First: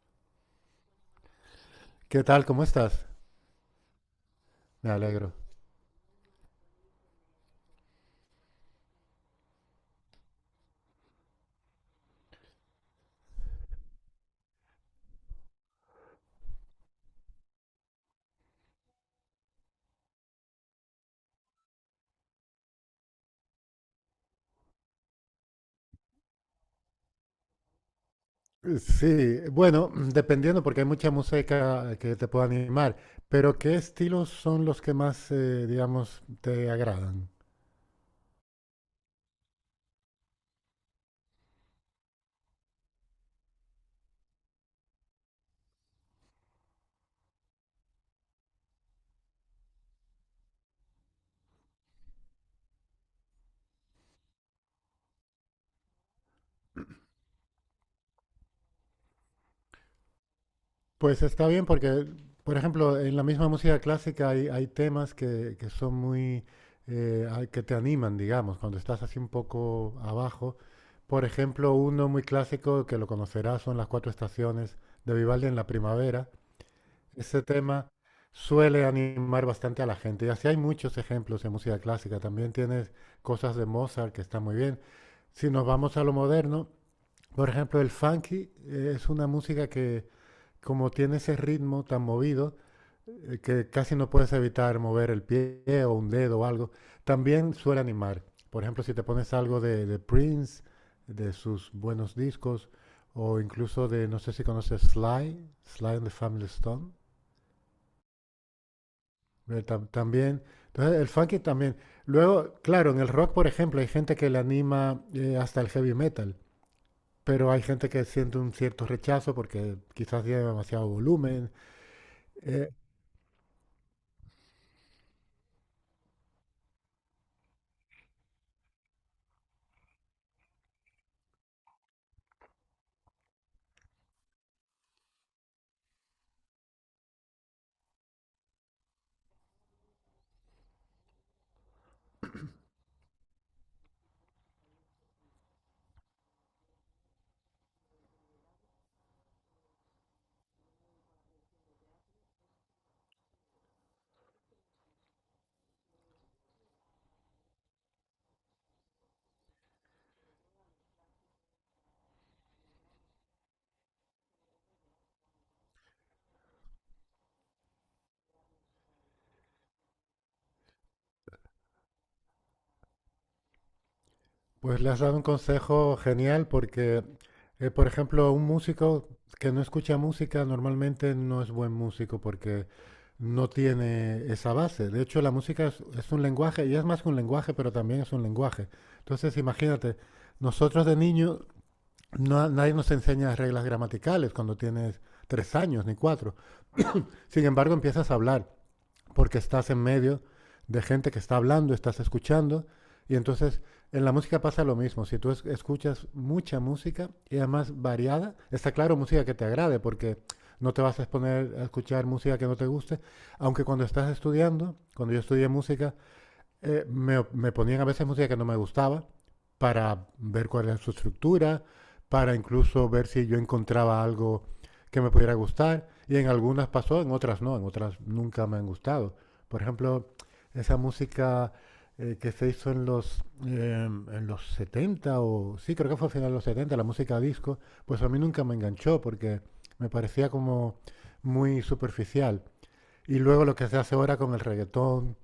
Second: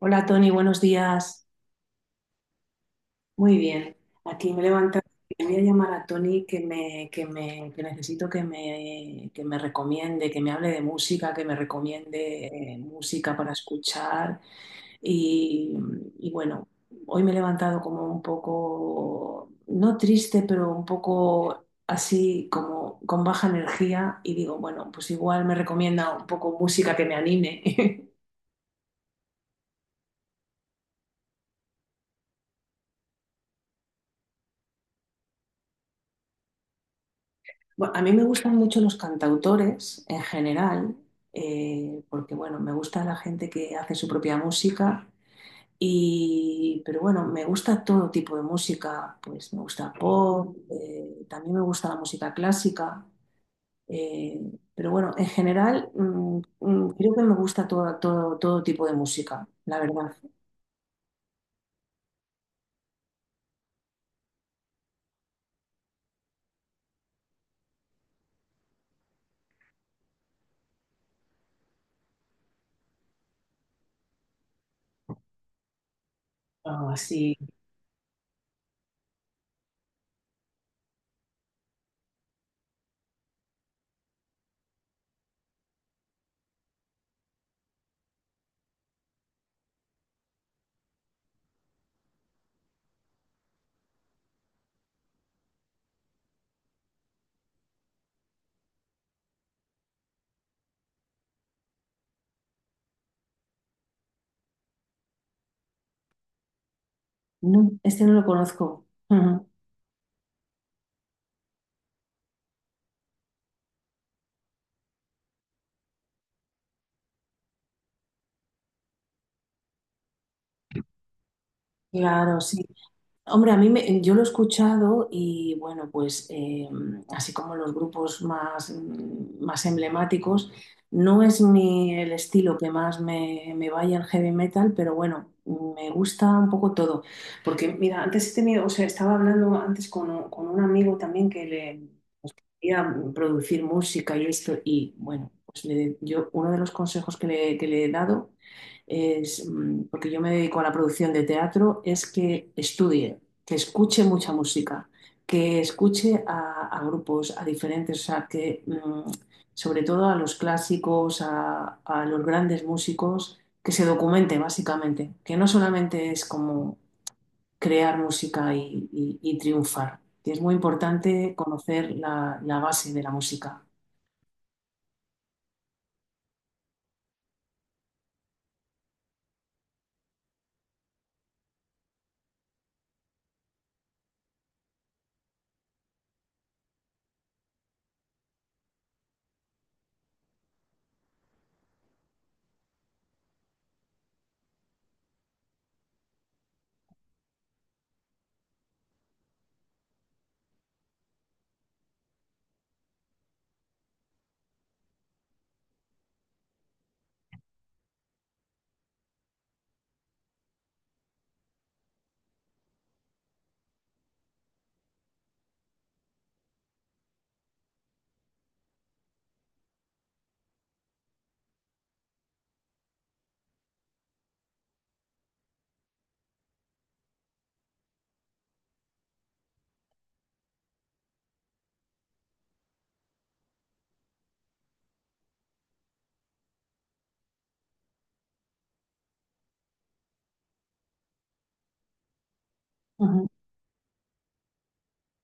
Hola Tony, buenos días. ¿Qué tal? ¿Cómo estás? Muy bien. Aquí me he Me levantado alegro. y voy a llamar a Tony que necesito que me recomiende, que me hable de música, que me recomiende música para escuchar. Y, y bueno, hoy me he levantado como un poco, no triste, pero un poco así como con baja energía y digo, bueno, pues igual me recomienda un poco música que me anime. Sí, bueno, dependiendo porque hay mucha música que te puede animar, pero ¿qué estilos son los que más, digamos, te agradan? Bueno, a mí me gustan mucho los cantautores en general, porque bueno, me gusta la gente que hace su propia música y, pero bueno, me gusta todo tipo de música, pues me gusta pop, también me gusta la música clásica, eh, pero bueno, en general creo que me gusta todo tipo de música, la verdad. Pues está bien porque, por ejemplo, en la misma música clásica hay temas que son muy, que te animan, digamos, cuando estás así un poco abajo. Por ejemplo, uno muy clásico que lo conocerás son las cuatro estaciones de Vivaldi en la primavera. Ah, sí. Ese tema suele animar bastante a la gente. Y así hay muchos ejemplos en música clásica. También tienes cosas de Mozart que están muy bien. Si nos vamos a lo moderno, por ejemplo, el funky es una música que, como tiene ese ritmo tan movido, que casi no puedes evitar mover el pie o un dedo o algo, también suele animar. Por ejemplo, si te pones algo de Prince, de sus buenos discos, o incluso de, no sé si conoces Sly and the Family Stone. No, este no lo conozco. Ujú. También, entonces el funky también. Luego, claro, en el rock, por ejemplo, hay gente que le anima hasta el heavy metal, pero hay gente que siente un cierto rechazo porque quizás tiene demasiado volumen. Claro, sí. Eh, Hombre, yo lo he escuchado y bueno, pues así como los grupos más, más emblemáticos, no es mi, el estilo que más me vaya el heavy metal, pero bueno, me gusta un poco todo. Porque mira, antes he tenido, o sea, estaba hablando antes con un amigo también quería producir música y esto, y bueno, yo uno de los consejos que le he dado es, porque yo me dedico a la producción de teatro, es que estudie, que escuche mucha música, que escuche a grupos, a diferentes, o sea, sobre todo a los clásicos, a los grandes músicos, que se documente básicamente, que no solamente es como crear música y triunfar. Y es muy importante conocer la base de la música. pues le has dado un consejo genial porque, por ejemplo, un músico que no escucha música normalmente no es buen músico porque no tiene esa base. De hecho, la música es un lenguaje y es más que un lenguaje, pero también es un lenguaje. Entonces, imagínate, nosotros de niños no, nadie nos enseña reglas gramaticales cuando tienes tres años ni cuatro. Sin embargo, empiezas a hablar porque estás en medio de gente que está hablando, estás escuchando. Y entonces en la música pasa lo mismo. Si tú escuchas mucha música y además variada, está claro música que te agrade porque no te vas a exponer a escuchar música que no te guste. Aunque cuando estás estudiando, cuando yo estudié música, me ponían a veces música que no me gustaba para ver cuál era su estructura, para incluso ver si yo encontraba algo que me pudiera gustar. Y en algunas pasó, en otras no, en otras nunca me han gustado. Por ejemplo, esa música que se hizo en los, en los 70 o sí, creo que fue a finales de los 70 la música disco, pues a mí nunca me enganchó porque me parecía como muy superficial. Y Ujú. luego lo que se hace ahora con el reggaetón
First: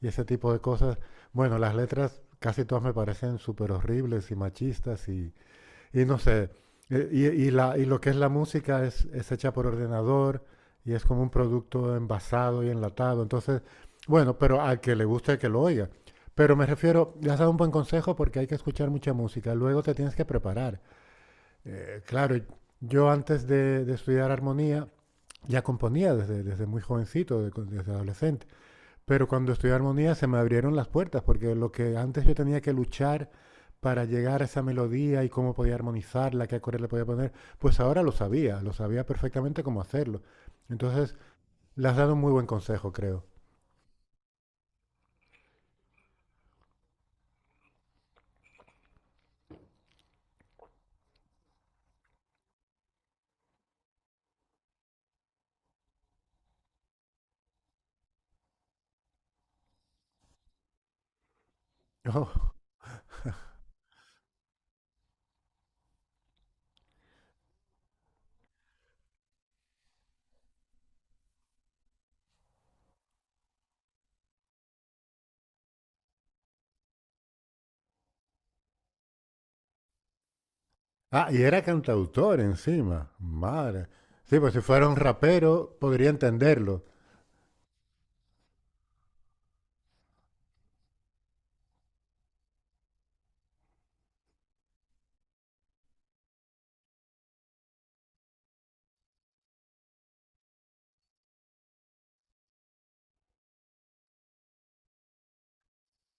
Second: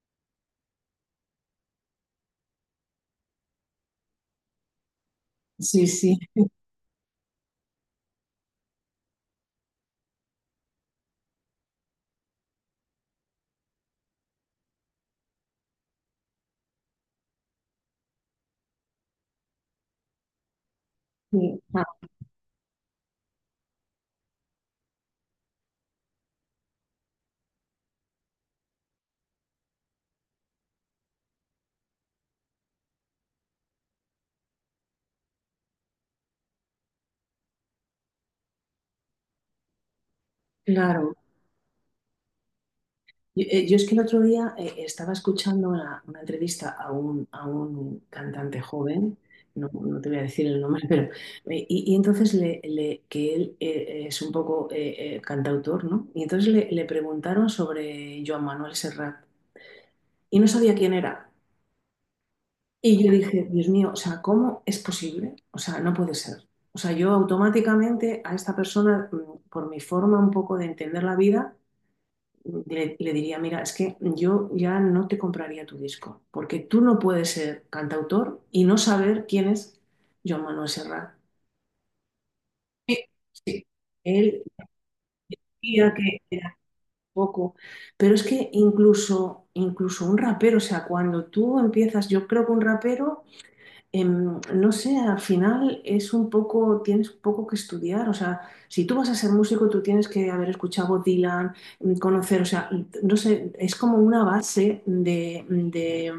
y ese tipo de cosas, bueno, las letras casi todas me parecen súper horribles y machistas Sí, y no sí, sé, y lo que es la música es hecha por ordenador y es como un producto envasado y enlatado, entonces, bueno, pero al que le guste que lo oiga. Pero me refiero, le has dado un buen consejo porque hay que escuchar mucha música, luego te tienes que preparar. sí, ah, Claro, yo antes de estudiar armonía ya componía desde muy jovencito, desde adolescente. Pero cuando estudié armonía se me abrieron las puertas, porque lo que antes yo tenía que luchar para llegar a esa melodía y cómo podía armonizarla, qué acorde le podía poner, pues ahora lo sabía perfectamente cómo hacerlo. claro. Entonces, le has dado un muy buen consejo, creo. Yo es que el otro día estaba escuchando una entrevista a a un cantante joven, no, no te voy a decir el nombre, pero y entonces que él es un poco cantautor, ¿no? Y entonces le preguntaron sobre Joan Manuel Serrat y no sabía quién era. Oh. Y yo dije, Dios mío, o sea, ¿cómo es posible? O sea, no puede ser. O sea, yo automáticamente a esta persona, por mi forma un poco de entender la vida, le diría, mira, es que yo ya no te compraría tu disco, porque tú no puedes ser cantautor y no saber quién es Joan Manuel Serrat. Ah, y era cantautor Sí, encima. sí. Madre. Sí, Él pues si fuera un rapero, decía podría que era entenderlo. poco, pero es que incluso un rapero, o sea, cuando tú empiezas, yo creo que un rapero no sé, al final es un poco, tienes un poco que estudiar, o sea, si tú vas a ser músico, tú tienes que haber escuchado Bob Dylan, conocer, o sea, no sé, es como una base de, de,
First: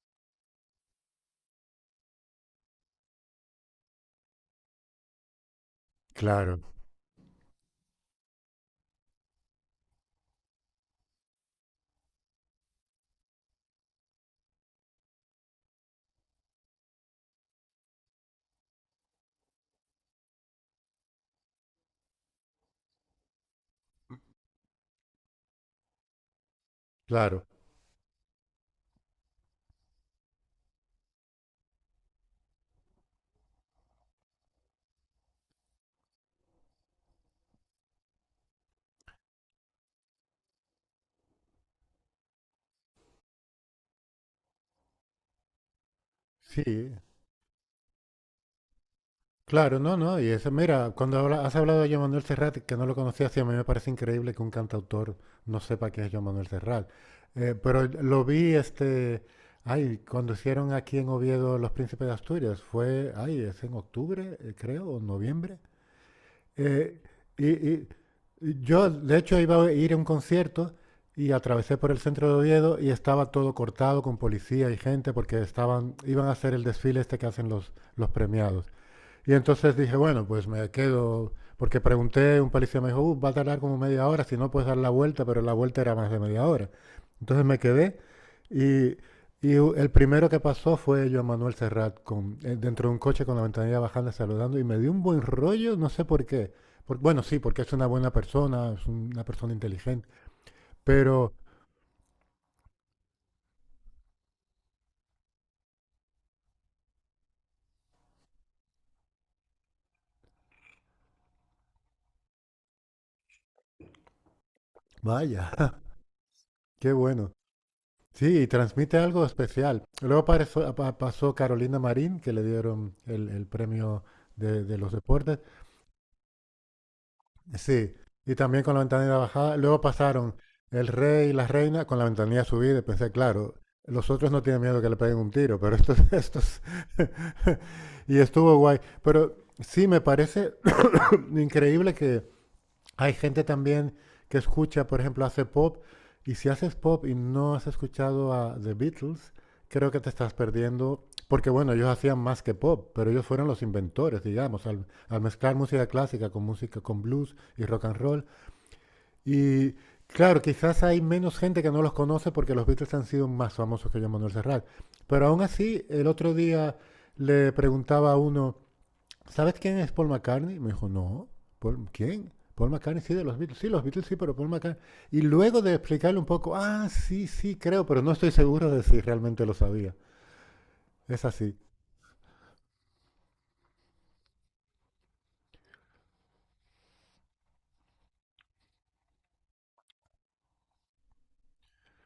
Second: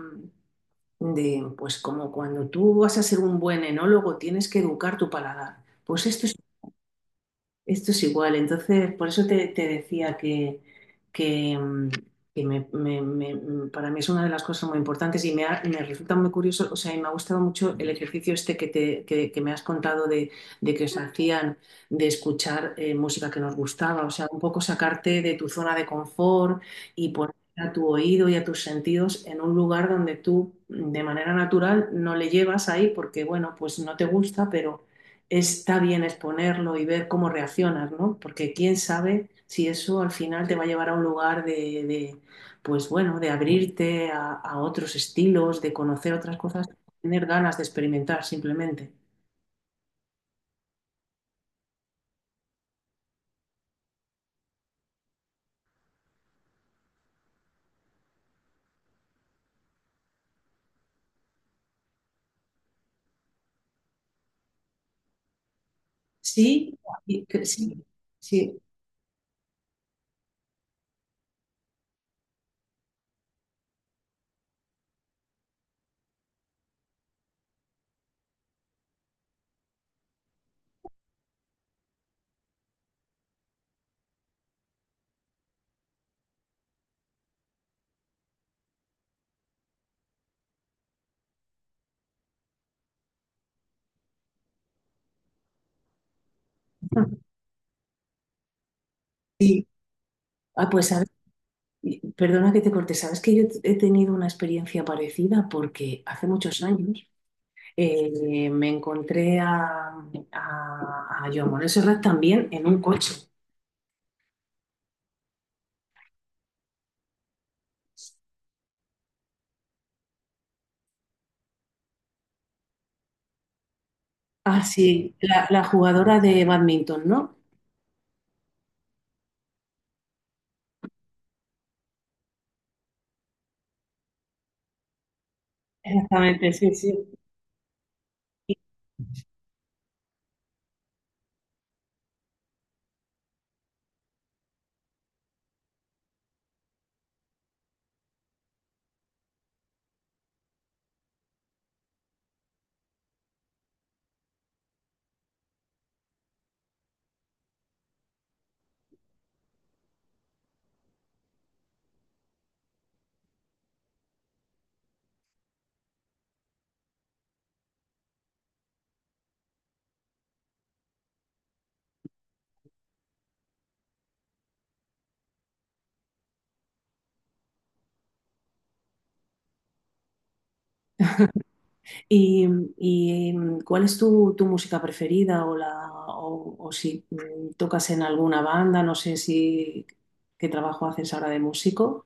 de, pues como cuando tú vas a ser un buen enólogo, tienes que educar tu paladar. Pues Claro, esto es igual, entonces por eso te decía que, mm, que para mí es una de las cosas muy importantes y me resulta muy curioso, o sea, y me ha gustado mucho el ejercicio este que me has contado de que os hacían de escuchar música que nos gustaba, o sea, un poco sacarte de tu zona de confort y poner claro. a tu oído y a tus sentidos en un lugar donde tú de manera natural no le llevas ahí porque, bueno, pues no te gusta, pero está bien exponerlo y ver cómo reaccionas, ¿no? Porque quién sabe si eso al final te va a llevar a un lugar de, pues bueno, de abrirte a otros estilos, de conocer otras cosas, Sí, tener ganas de experimentar simplemente. Claro, no, no. Y eso, mira, cuando has hablado de Joan Manuel Serrat, que no lo conocía, sí, a mí me parece increíble que un cantautor no sepa quién es Joan Manuel Serrat. Pero lo vi, este, ay, cuando hicieron aquí en Oviedo Los Príncipes de Asturias, fue, ay, es en octubre, creo, o noviembre. Sí, Eh, y, sí, y- sí, y yo, de hecho, iba a ir a un concierto y atravesé por el centro de Oviedo y estaba todo cortado con policía y gente porque iban a hacer el desfile este que hacen los premiados. Y entonces dije, bueno, pues me quedo, porque pregunté, un policía me dijo, Va a tardar como media hora, si no puedes dar la vuelta", pero la vuelta era más de media hora. Entonces me quedé y, el primero que pasó fue Joan Manuel Serrat con, dentro de un coche con la ventanilla bajando saludando y me dio un buen rollo, no sé por qué. Bueno, sí, porque es una buena persona, es una persona sí. inteligente, Ah, pues ¿sabes? pero Perdona que te corte, sabes que yo he tenido una experiencia parecida porque hace muchos años me encontré a Joan Manuel Serrat también en un coche. vaya, qué bueno. Sí, y transmite algo especial. Luego pasó Carolina Marín, que le dieron el premio Ah, de los sí, deportes. La jugadora de badminton, ¿no? Sí, y también con la ventanilla bajada. Luego pasaron el rey y la reina con la ventanilla subida. Y pensé, claro, los otros no tienen miedo que le peguen un tiro, pero estos, Exactamente, estos. sí, sí. Y estuvo guay. Pero sí, me parece increíble que hay gente también que escucha, por ejemplo, hace pop, y si haces pop y no has escuchado a The Beatles, creo que te estás perdiendo, porque bueno, ellos hacían más que pop, pero ellos fueron los inventores, digamos, al mezclar música clásica con música con blues y rock and roll. Y claro, quizás hay menos gente que no los conoce porque los Beatles han sido más famosos que Joan Manuel Serrat. Pero aún así, el otro día le preguntaba a uno, ¿sabes quién es Paul McCartney? Me dijo, no. ¿Quién? Paul McCartney, sí, de los Beatles. Sí, los Beatles, sí, pero Paul McCartney. Y luego de explicarle un poco, ah, sí, sí, creo, pero no estoy seguro de si realmente lo sabía. Es así. ¿Y, cuál es tu música preferida o si tocas en alguna banda? No sé si qué trabajo haces ahora de músico.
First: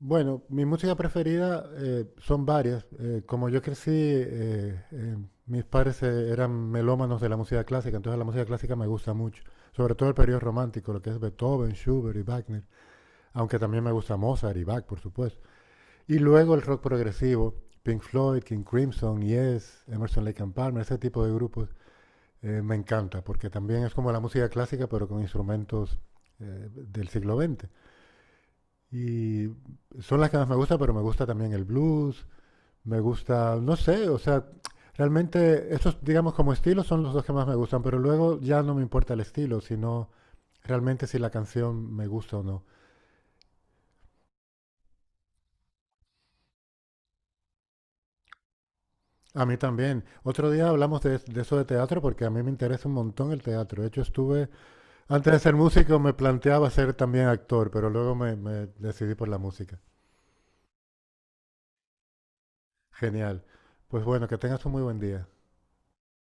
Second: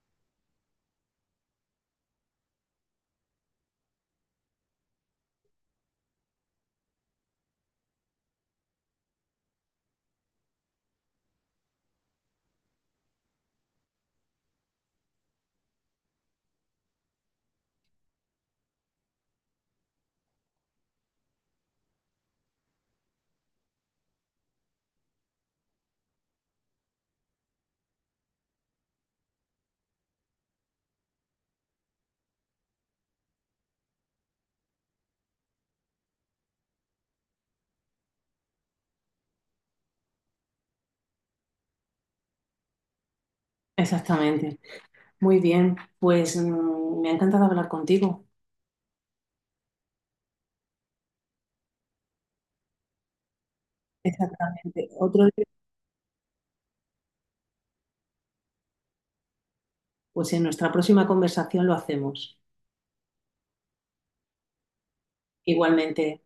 Bueno, mi música preferida son varias. Como yo crecí, mis padres eran melómanos de la música clásica, entonces la música clásica me gusta mucho. Sobre todo el periodo romántico, lo que es Beethoven, Schubert y Wagner. Aunque también me gusta Mozart y Bach, por supuesto. Y luego el rock progresivo, Pink Floyd, King Crimson, Yes, Emerson Lake and Palmer, ese tipo de grupos, me encanta, porque también es como la música clásica, pero con instrumentos del siglo XX. Y son las que más me gusta, pero me gusta también el blues, me gusta, no sé, o sea, realmente estos, digamos, como estilos son los dos que más me gustan, pero luego ya no me importa el estilo, sino realmente si la canción me gusta o no. Exactamente. Muy bien, pues me ha encantado hablar contigo. A mí también. Otro día hablamos de eso de teatro porque a mí me interesa un montón el teatro. De hecho, estuve, Exactamente. Otro antes de día, ser músico me planteaba ser también actor, pero luego me decidí por la música. pues en nuestra próxima conversación lo hacemos. Genial. Pues bueno, que tengas un muy buen día. Igualmente.